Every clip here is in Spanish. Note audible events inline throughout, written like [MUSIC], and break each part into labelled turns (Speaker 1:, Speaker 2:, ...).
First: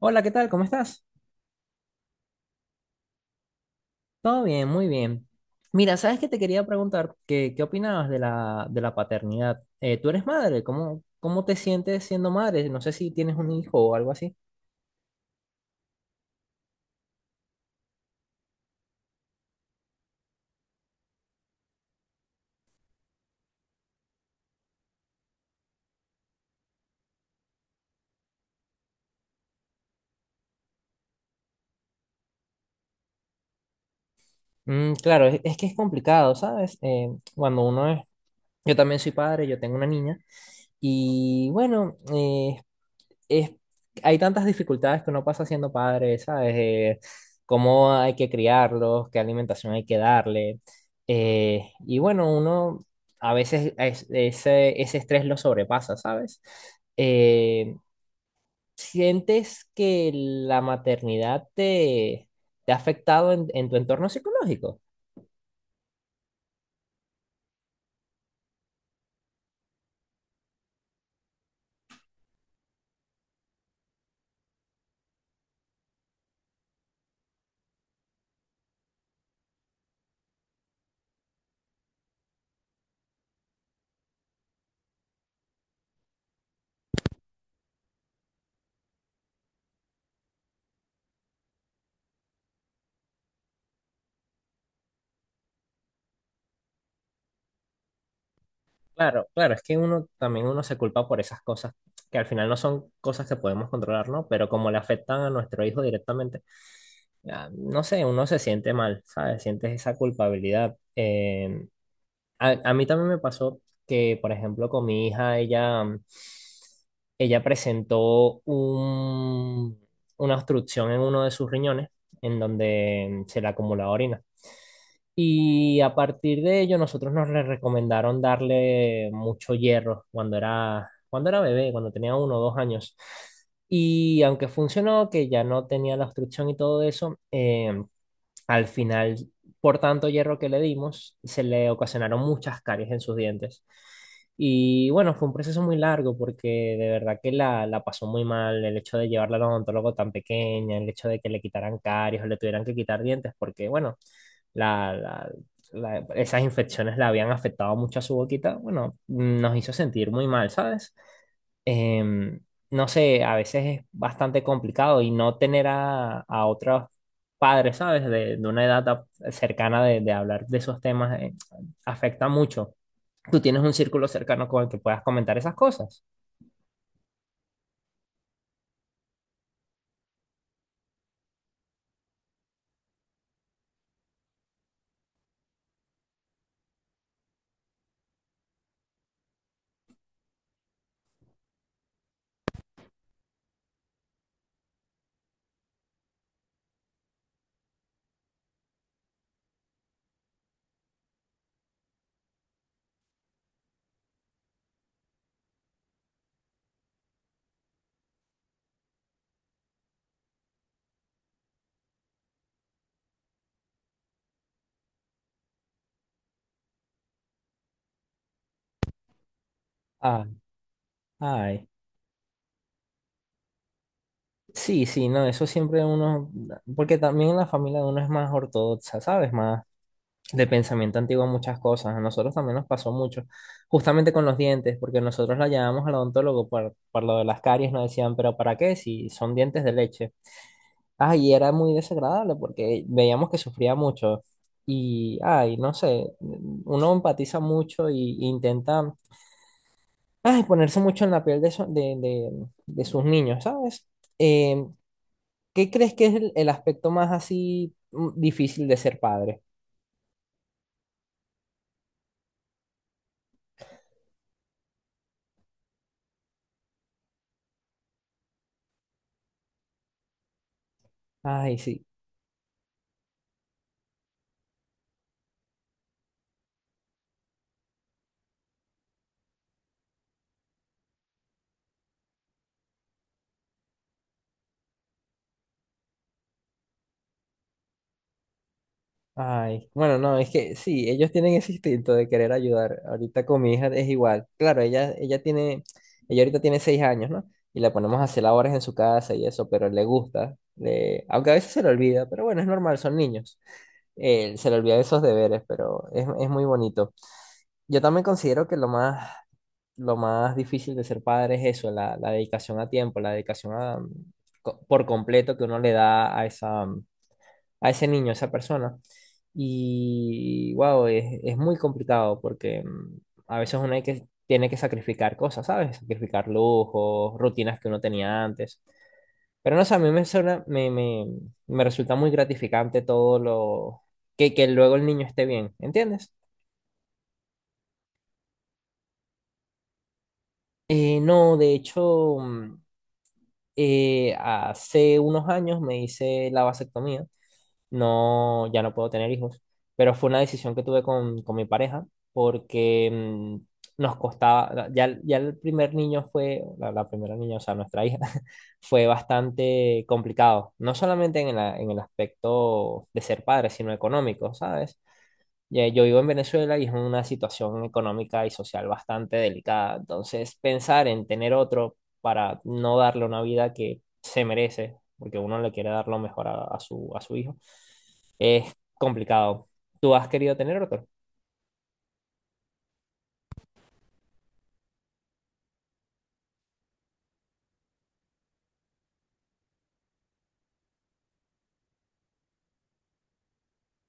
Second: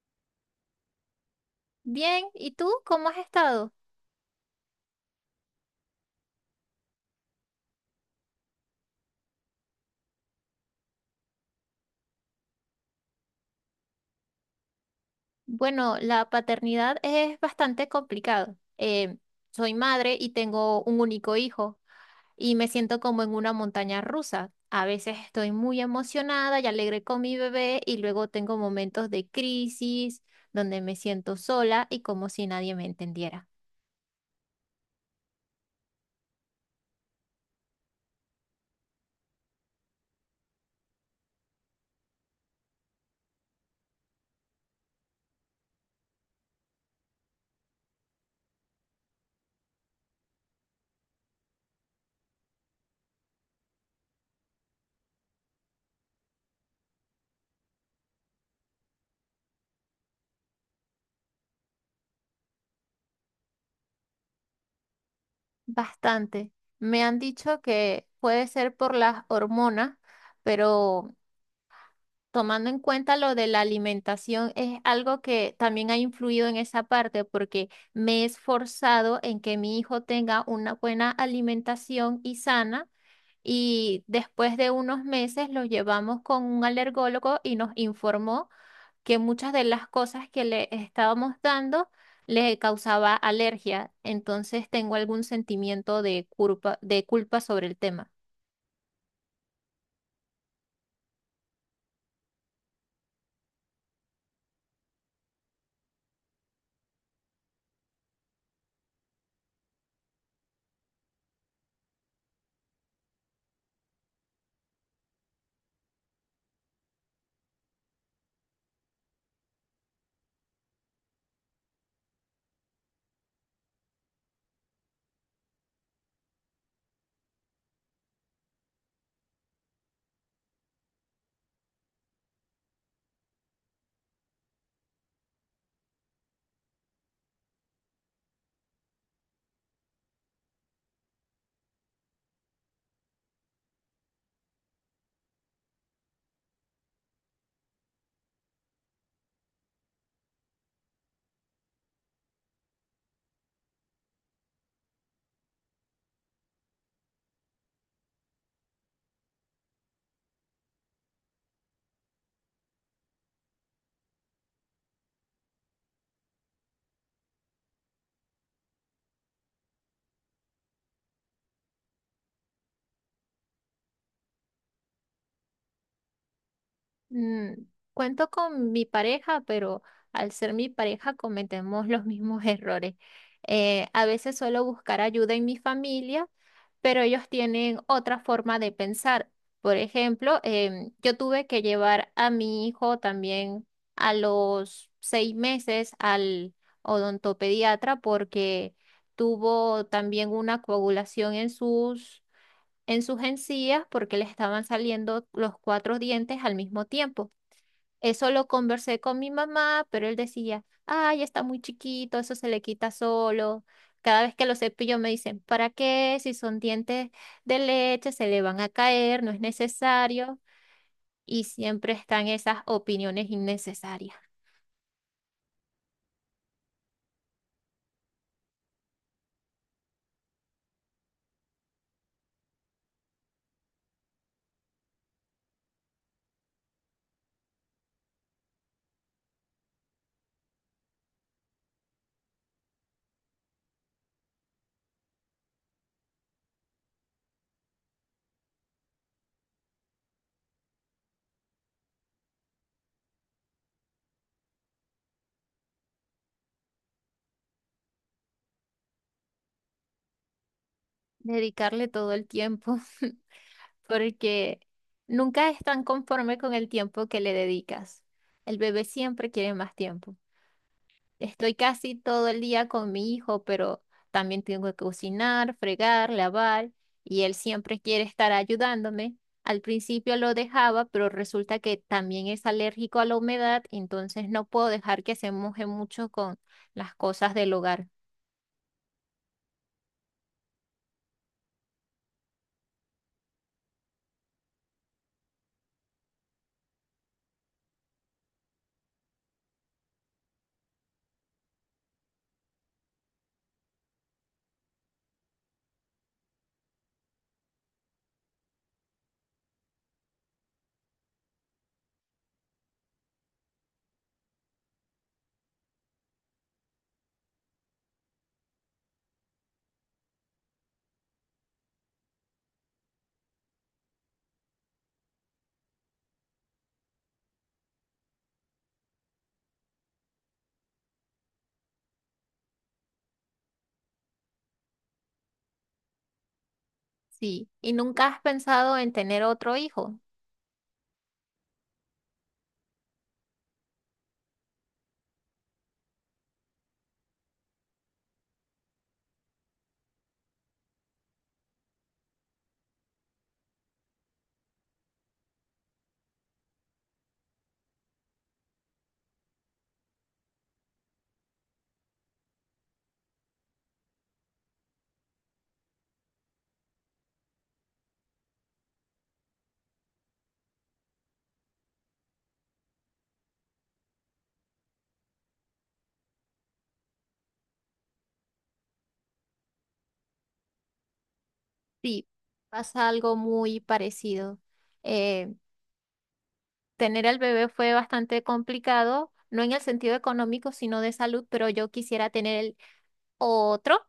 Speaker 1: Hola, ¿qué tal? ¿Cómo estás?
Speaker 2: Bien, ¿y tú cómo has estado?
Speaker 1: Todo bien, muy bien. Mira, ¿sabes que te quería preguntar? ¿Qué opinabas de la paternidad? Tú eres madre, ¿cómo te sientes siendo madre? No sé si tienes un hijo o algo así.
Speaker 2: Bueno, la paternidad es bastante complicado. Soy madre y tengo un único hijo y me siento como en una montaña rusa. A veces estoy muy emocionada y alegre con mi bebé y luego tengo momentos de crisis donde me siento sola y como si nadie me entendiera.
Speaker 1: Mm, claro, es que es complicado, ¿sabes? Cuando uno es. Yo también soy padre, yo tengo una niña. Y bueno, es, hay tantas dificultades que uno pasa siendo padre, ¿sabes? Cómo hay que criarlos, qué alimentación hay que darle. Y bueno, uno a veces ese estrés lo sobrepasa, ¿sabes? Eh, ¿Sientes que la maternidad te ha afectado en tu entorno psicológico?
Speaker 2: Bastante. Me han dicho que puede ser por las hormonas, pero... Tomando en cuenta lo de la alimentación, es algo que también ha influido en esa parte porque me he esforzado en que mi hijo tenga una buena alimentación y sana y después de unos meses lo llevamos con un alergólogo y nos informó que muchas de las cosas que le estábamos dando le causaba alergia. Entonces tengo algún sentimiento de culpa sobre el tema.
Speaker 1: Claro, claro, es que uno también uno se culpa por esas cosas que al final no son cosas que podemos controlar, ¿no? Pero como le afectan a nuestro hijo directamente. Ah, no sé, uno se siente mal, ¿sabes? Sientes esa culpabilidad. A mí también me pasó que, por ejemplo, con mi hija, ella presentó una obstrucción en uno de sus riñones, en donde se le acumulaba orina. Y a partir de ello, nosotros nos le recomendaron darle mucho hierro cuando era bebé, cuando tenía 1 o 2 años. Y aunque funcionó, que ya no tenía la obstrucción y todo eso, al final, por tanto hierro que le dimos, se le ocasionaron muchas caries en sus dientes. Y bueno, fue un proceso muy largo porque de verdad que la pasó muy mal el hecho de llevarla al odontólogo tan pequeña, el hecho de que le quitaran caries o le tuvieran que quitar dientes, porque bueno, la, la- esas infecciones la habían afectado mucho a su boquita. Bueno, nos hizo sentir muy mal, ¿sabes? em, no sé, a veces es bastante complicado y no tener a otros padres, ¿sabes? De una edad cercana de hablar de esos temas, afecta mucho. ¿Tú tienes un círculo cercano con el que puedas comentar esas cosas?
Speaker 2: Mm, cuento con mi pareja, pero al ser mi pareja cometemos [LAUGHS] los mismos errores. A veces suelo buscar ayuda en mi familia, pero ellos tienen otra forma de pensar. Por ejemplo, yo tuve que llevar a mi hijo también a los seis meses al odontopediatra porque tuvo también una coagulación en sus encías porque le estaban saliendo los cuatro dientes al mismo tiempo. Eso lo conversé con mi mamá, pero él decía, ay, está muy chiquito, eso se le quita solo. Cada vez que lo cepillo me dicen, ¿para qué? Si son dientes de leche, se le van a caer, no es
Speaker 1: Ah,
Speaker 2: necesario. Y
Speaker 1: ay.
Speaker 2: siempre están esas opiniones innecesarias.
Speaker 1: Sí, sí, no, eso siempre uno, porque también la familia de uno es más ortodoxa, ¿sabes? Más de pensamiento antiguo en muchas cosas. A nosotros también nos pasó mucho, justamente con los dientes, porque nosotros la llamamos al odontólogo por lo de las caries, nos decían, pero ¿para qué? Si son dientes de leche. Ay, y era muy desagradable porque veíamos que sufría mucho. Y, ay, no sé, uno empatiza mucho y intenta, ay, ponerse mucho en la piel de, eso- de sus niños, ¿sabes? Eh, ¿Qué crees que es el aspecto más así difícil de ser padre?
Speaker 2: Dedicarle todo el tiempo, [LAUGHS] porque nunca están tan conforme con el tiempo que le dedicas. El bebé siempre quiere más tiempo. Estoy
Speaker 1: Ay, sí.
Speaker 2: casi todo el día con mi hijo, pero también tengo que cocinar, fregar, lavar, y él siempre quiere estar ayudándome. Al principio lo dejaba, pero resulta que también es alérgico a la humedad, entonces no puedo dejar que se moje mucho con las cosas del hogar.
Speaker 1: Ay, bueno, no, es que sí, ellos tienen ese instinto de querer ayudar. Ahorita con mi hija es igual. Claro, ella ahorita tiene 6 años, ¿no? Y la ponemos a hacer labores en su casa y eso, pero le gusta. Aunque a veces se le olvida, pero bueno, es normal, son niños. Se le olvida esos deberes, pero es muy bonito. Yo también considero que lo más difícil de ser padre es eso, la dedicación a tiempo, la dedicación por completo que uno le da a ese niño, a esa persona. Y wow, es muy complicado porque a veces uno tiene que sacrificar cosas, ¿sabes? Sacrificar lujos, rutinas que uno tenía antes. Pero no sé, a mí me resulta muy gratificante todo lo que luego el niño esté bien, ¿entiendes?
Speaker 2: Sí, ¿y nunca has pensado en tener otro hijo?
Speaker 1: No, de hecho, hace unos años me hice la vasectomía. No, ya no puedo tener hijos, pero fue una decisión que tuve con mi pareja porque nos costaba, ya el primer niño fue, la primera niña, o sea, nuestra hija, [LAUGHS] fue bastante complicado, no solamente en el aspecto de ser padre, sino económico, ¿sabes? Ya, yo vivo en Venezuela y es una situación económica y social bastante delicada. Entonces, pensar en tener otro para no darle una vida que se merece, porque uno le quiere dar lo mejor a su hijo, es complicado. ¿Tú has querido tener otro?
Speaker 2: Sí, pasa algo muy parecido. Eh, Tener al bebé fue bastante complicado, no en el sentido económico, sino de salud, pero yo quisiera tener el otro,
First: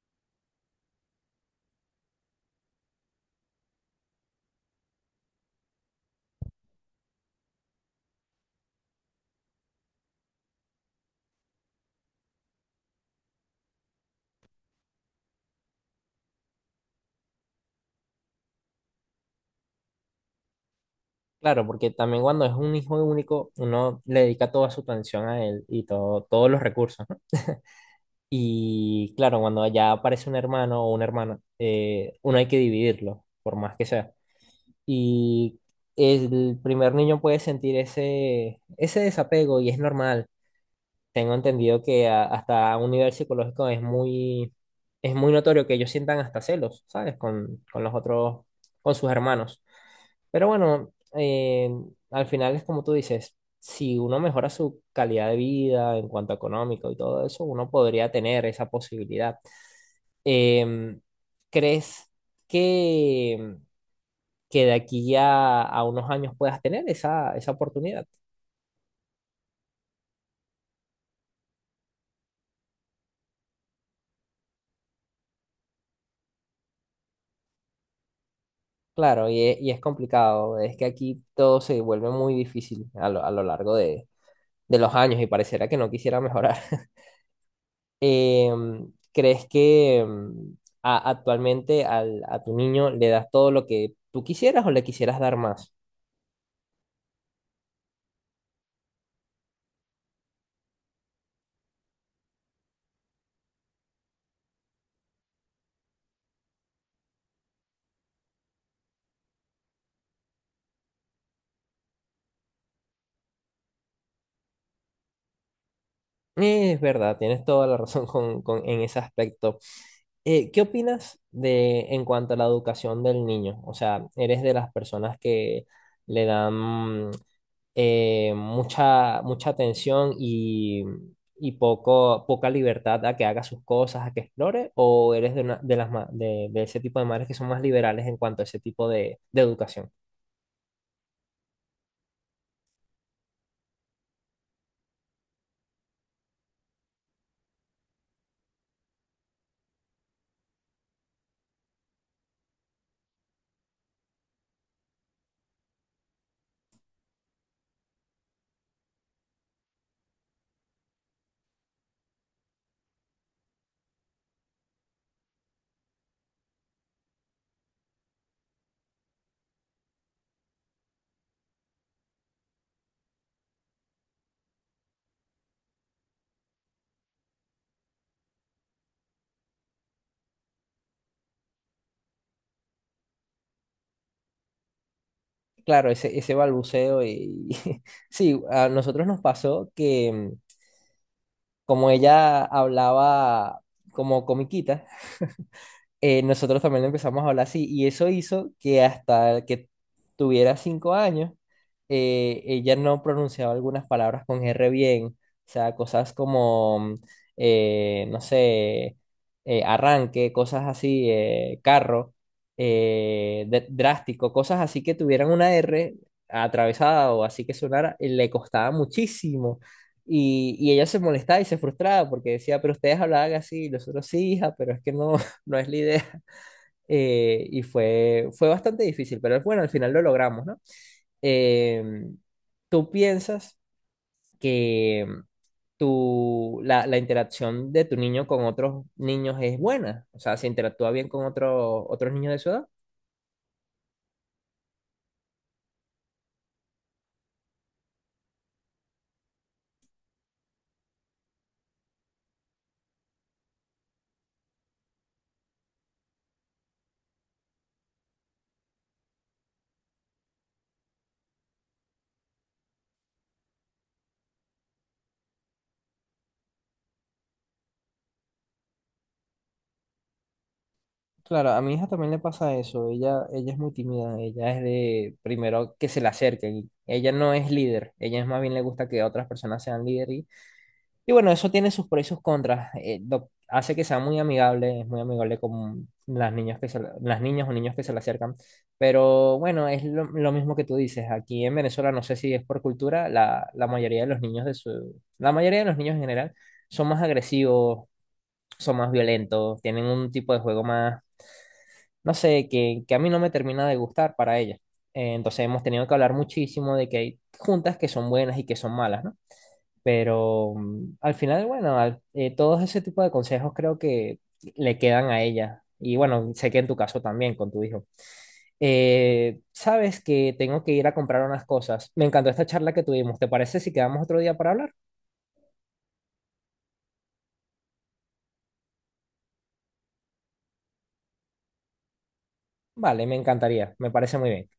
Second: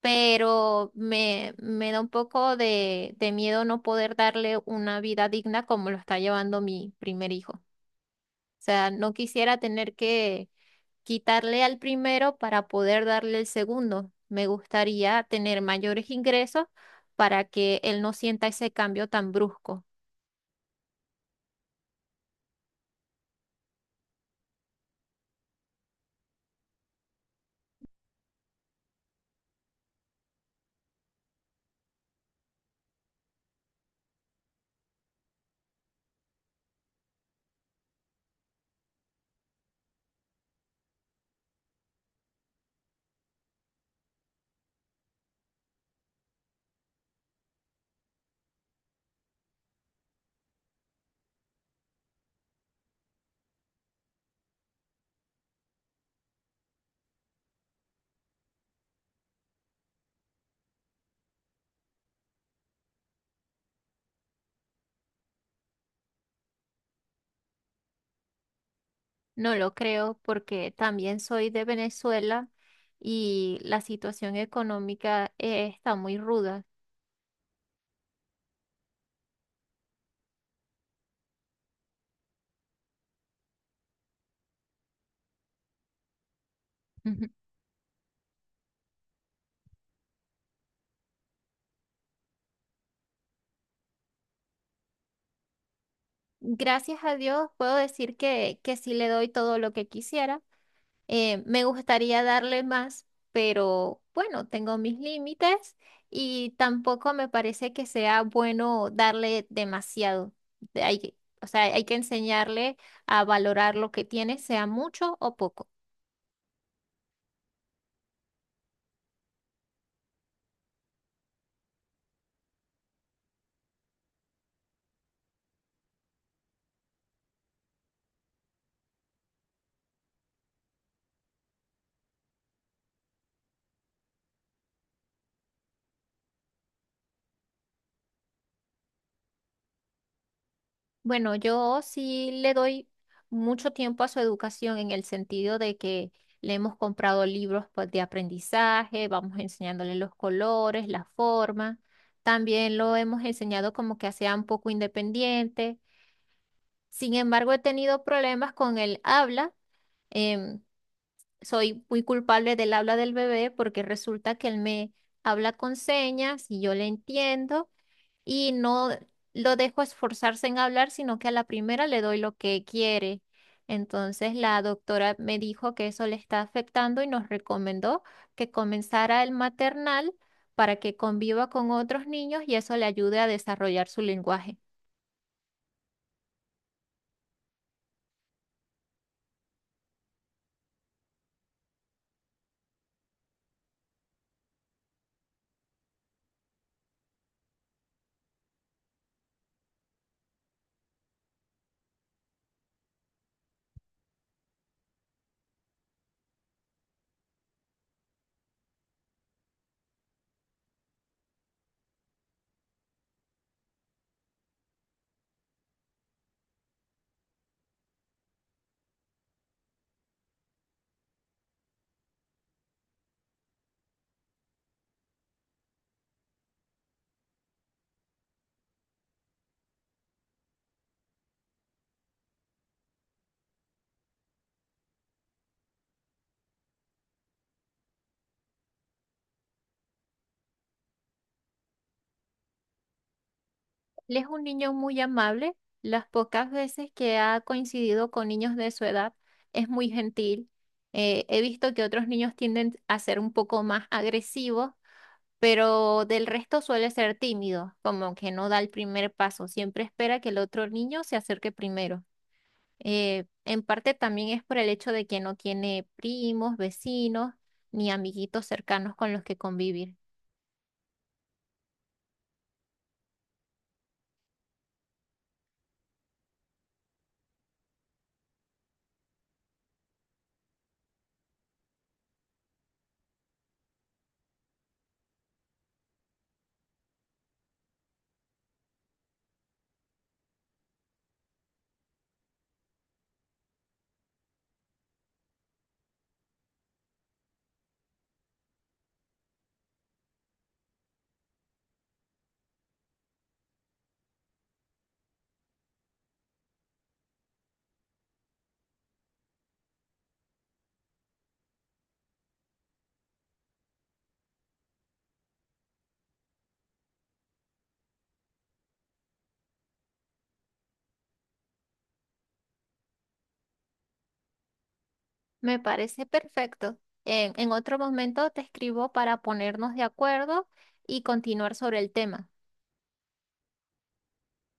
Speaker 2: pero me da un poco de miedo no poder darle una vida digna como lo está llevando mi primer hijo. O sea, no quisiera tener que quitarle al primero para poder darle el segundo. Me gustaría tener mayores ingresos para que él no sienta ese cambio tan brusco.
Speaker 1: Claro, porque también cuando es un hijo único, uno le dedica toda su atención a él y todo, todos los recursos, ¿no? Y claro, cuando ya aparece un hermano o una hermana, uno hay que dividirlo, por más que sea. Y el primer niño puede sentir ese desapego y es normal. Tengo entendido que hasta a un nivel psicológico es muy notorio que ellos sientan hasta celos, ¿sabes? Con los otros, con sus hermanos. Pero bueno, al final es como tú dices, si uno mejora su calidad de vida en cuanto a económico y todo eso, uno podría tener esa posibilidad. Em, ¿Crees que de aquí ya a unos años puedas tener esa oportunidad?
Speaker 2: No lo creo porque también soy de Venezuela y la situación económica está muy ruda.
Speaker 1: Claro, y es complicado, es que aquí todo se vuelve muy difícil a lo largo de los años y pareciera que no quisiera mejorar. [LAUGHS]
Speaker 2: [LAUGHS]
Speaker 1: ¿Crees que actualmente a tu niño le das todo lo que tú quisieras o le quisieras dar más?
Speaker 2: Gracias a Dios puedo decir que sí le doy todo lo que quisiera. Me gustaría darle más, pero bueno, tengo mis límites y tampoco me parece que sea bueno darle demasiado. De- Hay, que- o sea, hay que enseñarle a valorar lo que tiene, sea mucho o poco.
Speaker 1: Es verdad, tienes toda la razón en ese aspecto. ¿Qué opinas de en cuanto a la educación del niño? O sea, ¿eres de las personas que le dan mucha tensión y poca libertad a que haga sus cosas, a que explore, o eres de, una- de, las, ma- de ese tipo de madres que son más liberales en cuanto a ese tipo de educación?
Speaker 2: Bueno, yo sí le doy mucho tiempo a su educación en el sentido de que le hemos comprado libros pues, de aprendizaje, vamos enseñándole los colores, la forma. También lo hemos enseñado como que sea un poco independiente. Sin embargo, he tenido problemas con el habla. Em, Soy muy culpable del habla del bebé porque resulta que él me habla con señas y yo le entiendo y no lo dejo esforzarse en hablar, sino que a la primera le doy lo que quiere. Entonces la doctora me dijo que eso le está afectando y nos recomendó que comenzara el maternal para que conviva con otros niños y eso le ayude a desarrollar su lenguaje.
Speaker 1: Claro, ese balbuceo y [LAUGHS] sí, a nosotros nos pasó que como ella hablaba como comiquita, nosotros también le empezamos a hablar así y eso hizo que hasta que tuviera 5 años, ella no pronunciaba algunas palabras con R bien, o sea, cosas como, no sé, arranque, cosas así, carro, drástico, cosas así que tuvieran una R atravesada o así que sonara, le costaba muchísimo. Y ella se molestaba y se frustraba porque decía, pero ustedes hablaban así, y nosotros sí, hija, pero es que no, no es la idea. [LAUGHS] Y fue bastante difícil, pero bueno, al final lo logramos, ¿no? Eh, ¿Tú piensas que la interacción de tu niño con otros niños es buena? O sea, ¿se interactúa bien con otros niños de su edad?
Speaker 2: Él es un niño muy amable. Las pocas veces que ha coincidido con niños de su edad, es muy gentil. He visto que otros niños tienden a ser un poco más agresivos pero del resto suele ser tímido, como que no da el primer paso, siempre espera que el otro niño se acerque primero. En parte también es por el hecho de que no tiene primos, vecinos, ni amiguitos cercanos con los que convivir.
Speaker 1: Claro, a mi hija también le pasa eso. Ella es muy tímida. Ella es de primero que se le acerquen. Ella no es líder. Ella es más bien le gusta que otras personas sean líderes. Y bueno, eso tiene sus pros y sus contras. Hace que sea muy amigable, es muy amigable con las niñas o niños que se le acercan. Pero bueno, es lo mismo que tú dices. Aquí en Venezuela, no sé si es por cultura, la mayoría de los niños de su, la mayoría de los niños en general son más agresivos, son más violentos, tienen un tipo de juego más, no sé, que a mí no me termina de gustar para ellas. Entonces hemos tenido que hablar muchísimo de que hay juntas que son buenas y que son malas, ¿no? Pero al final, bueno, todos ese tipo de consejos creo que le quedan a ella. Y bueno, sé que en tu caso también, con tu hijo. Sabes que tengo que ir a comprar unas cosas. Me encantó esta charla que tuvimos. ¿Te parece si quedamos otro día para hablar?
Speaker 2: Me parece perfecto. En otro momento te escribo para ponernos de acuerdo y continuar sobre el tema.
Speaker 1: Vale, me encantaría. Me parece muy bien.